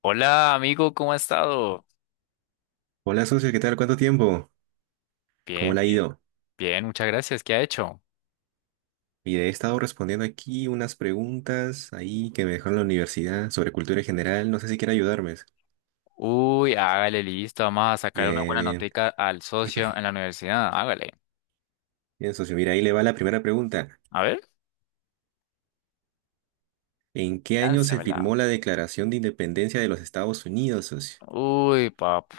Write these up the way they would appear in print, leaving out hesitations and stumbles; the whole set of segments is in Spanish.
Hola amigo, ¿cómo ha estado? Hola, socio, ¿qué tal? ¿Cuánto tiempo? ¿Cómo Bien, le ha ido? bien, muchas gracias. ¿Qué ha hecho? He estado respondiendo aquí unas preguntas ahí que me dejó en la universidad sobre cultura en general. No sé si quiere ayudarme. Uy, hágale, listo. Vamos a sacar una Bien, buena bien. notica al socio en la universidad. Hágale. Bien, socio. Mira, ahí le va la primera pregunta. A ver, ¿En qué año se láncemela. firmó la Declaración de Independencia de los Estados Unidos, socio? Uy, pap.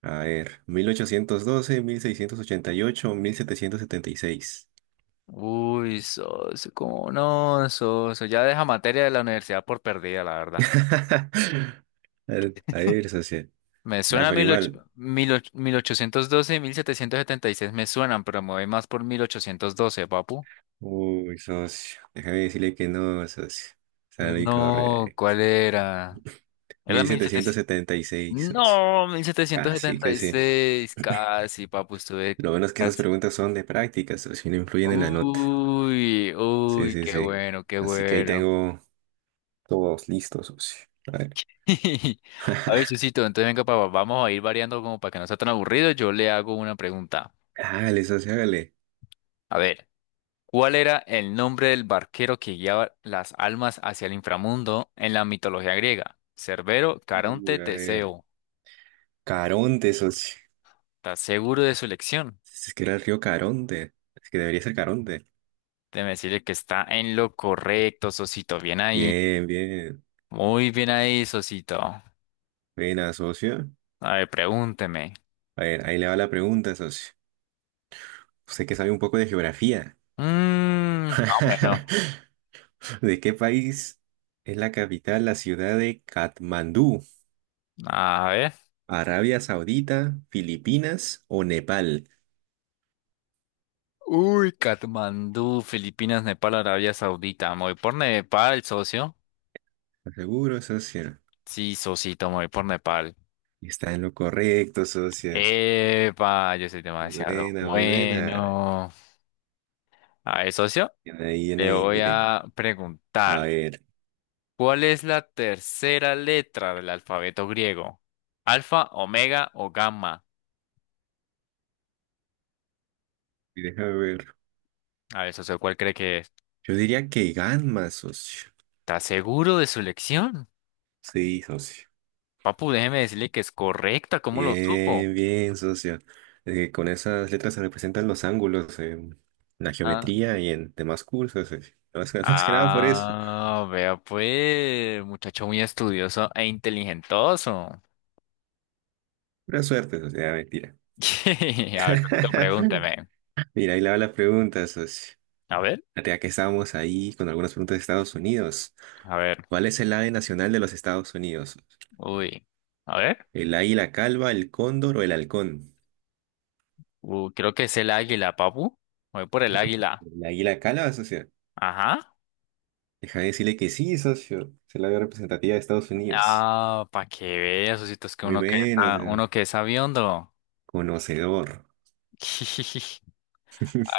A ver, mil ochocientos doce, 1688, 1776. Uy, socio, ¿cómo no, socio? Ya deja materia de la universidad por perdida, la verdad. A ver, socio. Me Nah, suena pero mil ocho- igual, mil och, mil 18 1812 y 1776. Me suenan, pero me voy más por 1812, papu. uy, socio. Déjame decirle que no, socio. Sale No, incorrecto. ¿cuál era? Era mil mil setecientos setecientos. setenta y seis socio. No, mil setecientos Así setenta que y sí. seis, casi, papu, estuve Lo bueno es que estas casi. preguntas son de práctica, socio, y no influyen en la nota. Uy, Sí, uy, sí, qué sí. bueno, qué Así que ahí bueno. tengo todos listos, socio. A ver. A ver, Susito, entonces venga, papá, vamos a ir variando como para que no sea tan aburrido. Yo le hago una pregunta. Hágale, socio, hágale. A ver, ¿cuál era el nombre del barquero que guiaba las almas hacia el inframundo en la mitología griega? Cerbero, Caronte, Uy, a ver. Teseo. Caronte, socio. ¿Estás seguro de su elección? Es que era el río Caronte. Es que debería ser Caronte. Déjeme decirle que está en lo correcto, Sosito. Bien ahí. Bien, bien. Muy bien ahí, Sosito. Buena, socio. A ver, pregúnteme. A ver, ahí le va la pregunta, socio. Usted que sabe un poco de geografía. Mm, más o menos. ¿De qué país es la capital la ciudad de Katmandú? A ver. ¿Arabia Saudita, Filipinas o Nepal? Uy, Katmandú, Filipinas, Nepal, Arabia Saudita. Me voy por Nepal, socio. ¿Estás seguro, socio? Sí, Sosito, me voy por Nepal. Está en lo correcto, socio. Epa, yo soy Muy demasiado buena, muy buena. bueno. A ver, socio, Bien le ahí, voy mire. a A preguntar. ver, ¿Cuál es la tercera letra del alfabeto griego? ¿Alfa, omega o gamma? déjame ver. A ver, socio, ¿cuál cree que es? Yo diría que Ganma, socio. ¿Está seguro de su elección? Sí, socio. Papu, déjeme decirle que es correcta, ¿cómo lo supo? Bien, bien, socio. Con esas letras se representan los ángulos en la Ah, geometría y en demás cursos, socio. Más que, más que nada por eso. ah, vea pues, muchacho muy estudioso e inteligentoso. Pura suerte, socio. Ah, mentira. A ver, Tito, pregúntame. Mira, ahí le va la pregunta, socio. A ver, Ya que estábamos ahí con algunas preguntas de Estados Unidos. a ver, ¿Cuál es el ave nacional de los Estados Unidos? uy, a ver, ¿El águila calva, el cóndor o el halcón? Creo que es el águila, papu. Voy por el águila. ¿El águila calva, socio? Ajá. Deja de decirle que sí, socio. Es el ave representativa de Estados Unidos. Ah, para que veas, Osito, es que Muy bueno, socio. uno que es sabiondo. Conocedor.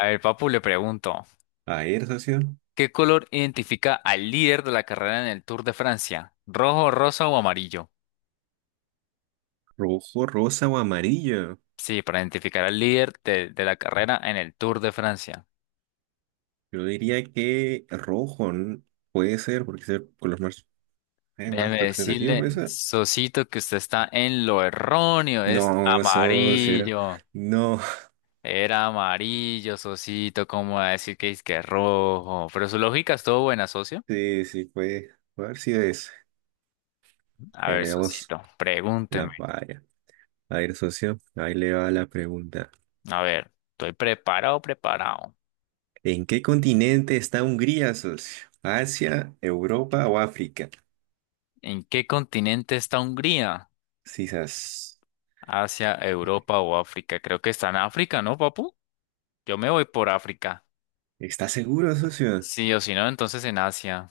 A ver, papu, le pregunto. A ver, socio. ¿Qué color identifica al líder de la carrera en el Tour de Francia? ¿Rojo, rosa o amarillo? ¿Rojo, rosa o amarillo? Sí, para identificar al líder de la carrera en el Tour de Francia. Yo diría que rojo, ¿no? Puede ser, porque es el color más, más Déjeme representativo, puede decirle, ser. Sosito, que usted está en lo erróneo. Es No, socio, amarillo. no, Era amarillo, Sosito. ¿Cómo va a decir que es rojo? Pero su lógica estuvo buena, socio. sí, sí, puede, a ver si es, A bueno, ver, digamos, Sosito, la pregúnteme. valla. A ver, socio, ahí le va la pregunta. A ver, estoy preparado, preparado. ¿En qué continente está Hungría, socio? ¿Asia, Europa o África? ¿En qué continente está Hungría? Sisas, Asia, Europa o África. Creo que está en África, ¿no, papu? Yo me voy por África. ¿estás seguro, socio? Sí o si no, entonces en Asia.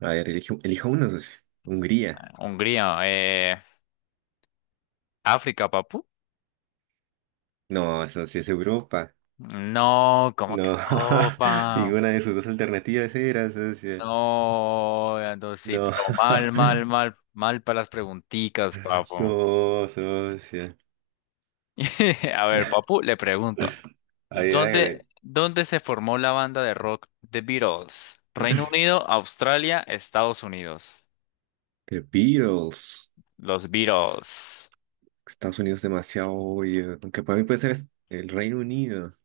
A ver, elijo uno, socio. Hungría. Hungría, África, papu. No, socio, es Europa. No, como que No, Europa. ninguna de sus dos alternativas era, socio. No, ando sí, No, pero mal, mal, mal, mal para las pregunticas, papu. no, socio. A ver, papu, le pregunto. A ver, ¿Dónde, hágale. dónde se formó la banda de rock The Beatles? Reino Unido, Australia, Estados Unidos. The Beatles. Los Beatles. Estados Unidos demasiado obvio. Aunque para mí puede ser el Reino Unido.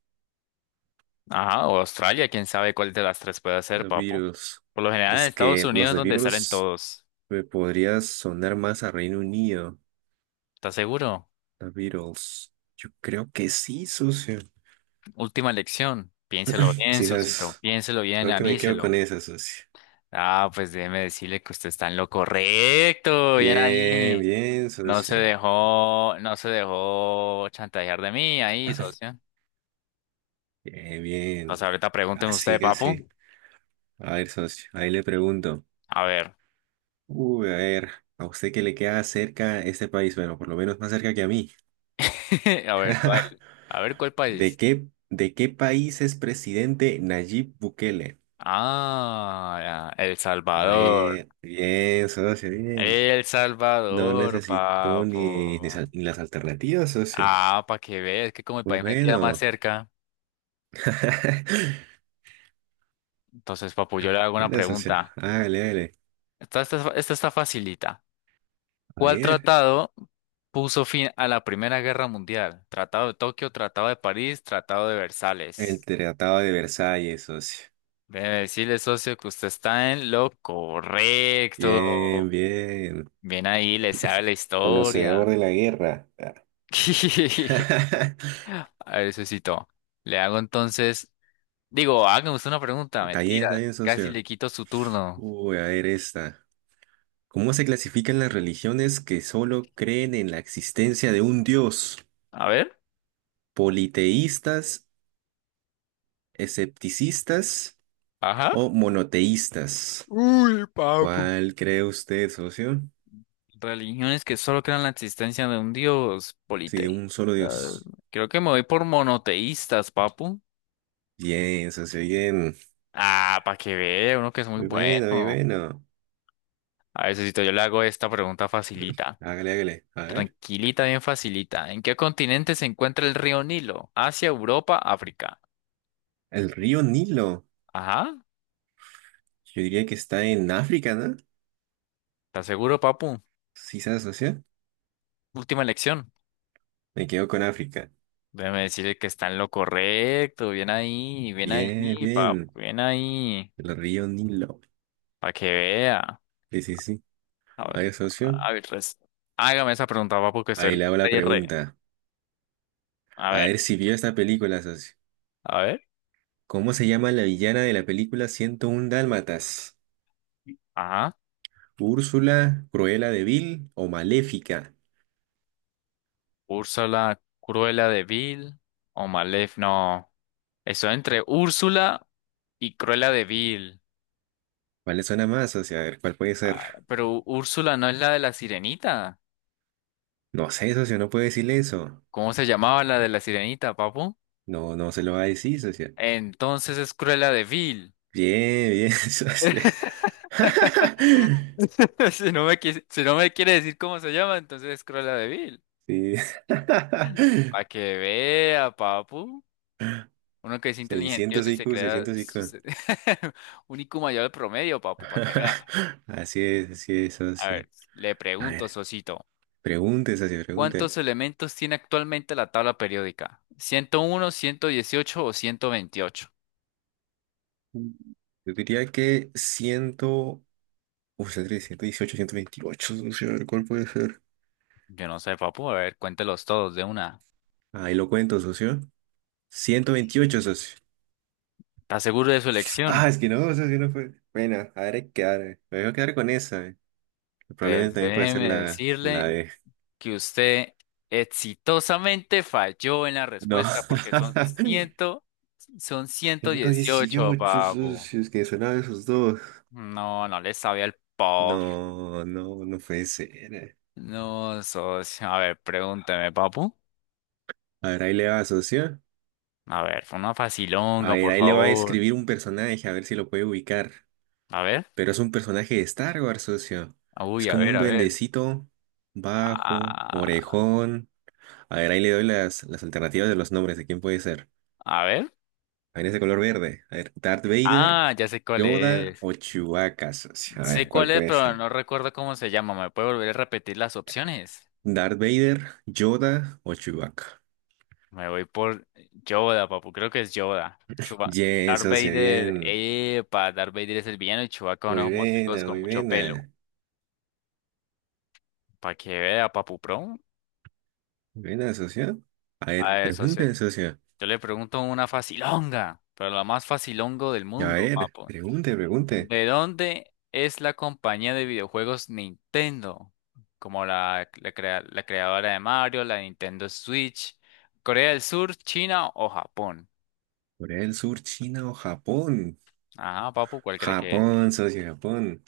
Ajá, o Australia, quién sabe cuál de las tres puede ser, The papo. Beatles. Por lo general en Es Estados que Unidos los es The donde salen Beatles todos. me podría sonar más a Reino Unido. ¿Estás seguro? The Beatles. Yo creo que sí, socio. Última elección. Piénselo bien, Sí, Sosito. sabes. Piénselo bien, Creo que me quedo con aníselo. esa, socio. Ah, pues déjeme decirle que usted está en lo correcto. Bien Bien, ahí. bien, No se socio. dejó, no se dejó chantajear de mí ahí, socio. Bien, Pues bien. ahorita pregunten usted, Casi, papo. casi. A ver, socio. Ahí le pregunto. A ver. Uy, a ver. ¿A usted qué le queda cerca este país? Bueno, por lo menos más cerca que a mí. A ver, ¿cuál? A ver, ¿cuál ¿De país? qué, de qué país es presidente Nayib Bukele? Ah, ya, El A Salvador. ver, bien, socio, bien. El No Salvador, necesito ni, ni, papo. sal- ni las alternativas, socio. Ah, para que veas, que como el Muy país me queda más bueno. cerca. Entonces, papu, yo le hago una Bueno, socio. pregunta. Hágale, hágale. Esta está facilita. A ¿Cuál ver. tratado puso fin a la Primera Guerra Mundial? ¿Tratado de Tokio, Tratado de París, Tratado de El Versalles? Tratado de Versalles, socio. Debe decirle, socio, que usted está en lo Bien, correcto. bien. Bien ahí, le sabe la Conocedor historia. de la guerra. A ver, socito. Le hago entonces Digo, hágame usted una pregunta, mentira. está bien, Casi socio. le quito su turno. Uy, a ver esta. ¿Cómo se clasifican las religiones que solo creen en la existencia de un Dios? A ver. Politeístas, escepticistas Ajá. o monoteístas. Uy, papu. ¿Cuál cree usted, socio? Religiones que solo crean la existencia de un dios Si de politeísta. un solo Dios. Creo que me voy por monoteístas, papu. Bien, socio, bien. Ah, para que vea, uno que es muy Muy bueno, muy bueno. bueno. A ver, Sosito, yo le hago esta pregunta facilita. Hágale, hágale. A ver. Tranquilita, bien facilita. ¿En qué continente se encuentra el río Nilo? Asia, Europa, África. El río Nilo. Ajá, Yo diría que está en África, ¿no? ¿estás seguro, papu? Sí, ¿sabes, socio? Última elección. Me quedo con África. Déjeme decirle que está en lo correcto. Bien ahí, Bien, papu, bien. bien ahí. El río Nilo. Para que vea. Sí, sí, sí. A A ver, ver, socio. a ver, hágame esa pregunta, papu, que estoy Ahí le hago la re, re. pregunta. A A ver, ver si vio esta película, socio. a ver. ¿Cómo se llama la villana de la película 101 Dálmatas? Ajá. ¿Úrsula, Cruella de Vil o Maléfica? Úrsula, Cruella de Vil o Malef. No. Estoy entre Úrsula y Cruella de Vil. ¿Cuál le suena más, socio? A ver, ¿cuál puede ser? Ah, pero Úrsula no es la de la sirenita. No sé, socio, no puede decirle eso. ¿Cómo se llamaba la de la sirenita, papu? No, no se lo va a decir, socio. Entonces es Cruella de Vil. Bien, bien, socio. Si no me quiere decir cómo se llama, entonces es Cruella de Vil. Sí. Para que vea, papu. Uno que es 600 inteligentioso IQ, 600 IQ. Un IQ mayor al promedio, papu, para que vea. Así es, A socio. ver, le A pregunto, ver, Sosito. pregunte, socio, pregunte. ¿Cuántos elementos tiene actualmente la tabla periódica? 101, 118 o 128. Yo diría que 100. Uf, tres, 118, 128, socio. A ver, ¿cuál puede ser? Yo no sé, papu. A ver, cuéntelos todos de una. Ahí lo cuento, socio. 128, socio. ¿Está seguro de su elección? Ah, es que no, socio, no fue. Bueno, a ver, hay que quedar. Me voy a quedar con esa. Probablemente Entonces, también puede ser déjeme la decirle de. que usted exitosamente falló en la No. respuesta porque son 118, 118, papu. socio. Es que sonaba esos dos. No, no le sabía el pop. No, no, no puede ser. eh. No, socio. A ver, pregúnteme, papu. A ver, ahí le va, socio. A ver, fue una A facilonga, ver, por ahí le va a favor. escribir un personaje, a ver si lo puede ubicar. A ver. Pero es un personaje de Star Wars, socio. Uy, Es a como ver, un a ver. duendecito bajo, Ah, orejón. A ver, ahí le doy las alternativas de los nombres de quién puede ser. a ver. A ver, ese color verde. A ver, Darth Vader, Ah, ya sé cuál Yoda es. o Chewbacca, socio. A ver, Sé ¿cuál cuál es, puede pero ser? no recuerdo cómo se llama. ¿Me puede volver a repetir las opciones? Darth Vader, Yoda o Chewbacca. Me voy por Yoda, papu. Creo que es Yoda. Chuba Bien, Darth socio, Vader. bien. Epa, Darth Vader es el villano y Chewbacca Muy unos monstruos buena, con muy mucho pelo. buena. Para que vea, papu, pro. Muy buena, socio. A ver, A eso sí. pregunten, socio. Yo le pregunto una facilonga, pero la más facilongo del A mundo, ver, papu. pregunte, pregunte. ¿De dónde es la compañía de videojuegos Nintendo? Como la creadora de Mario, la Nintendo Switch. ¿Corea del Sur, China o Japón? ¿Corea del Sur, China o Japón? Ajá, papu, ¿cuál cree que es? Japón, socio, Japón.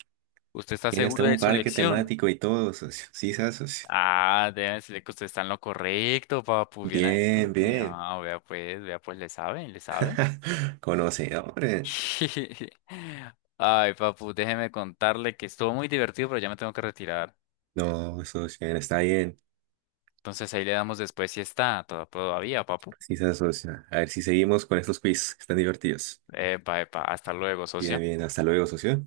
¿Usted está Tiene hasta seguro de un su parque elección? temático y todo, socio. Sí, socio. Ah, deben decirle que usted está en lo correcto, papu. Bien ahí. Bien, bien. Ah, vea pues, le saben, le saben. Conocedores. Ay, papu, déjeme contarle que estuvo muy divertido, pero ya me tengo que retirar. No, socio, está bien. Entonces ahí le damos después si está todavía, papu. Sí, socio. A ver si seguimos con estos quiz. Están divertidos. Epa, epa, hasta luego, Bien, socio. bien. Hasta luego, socio.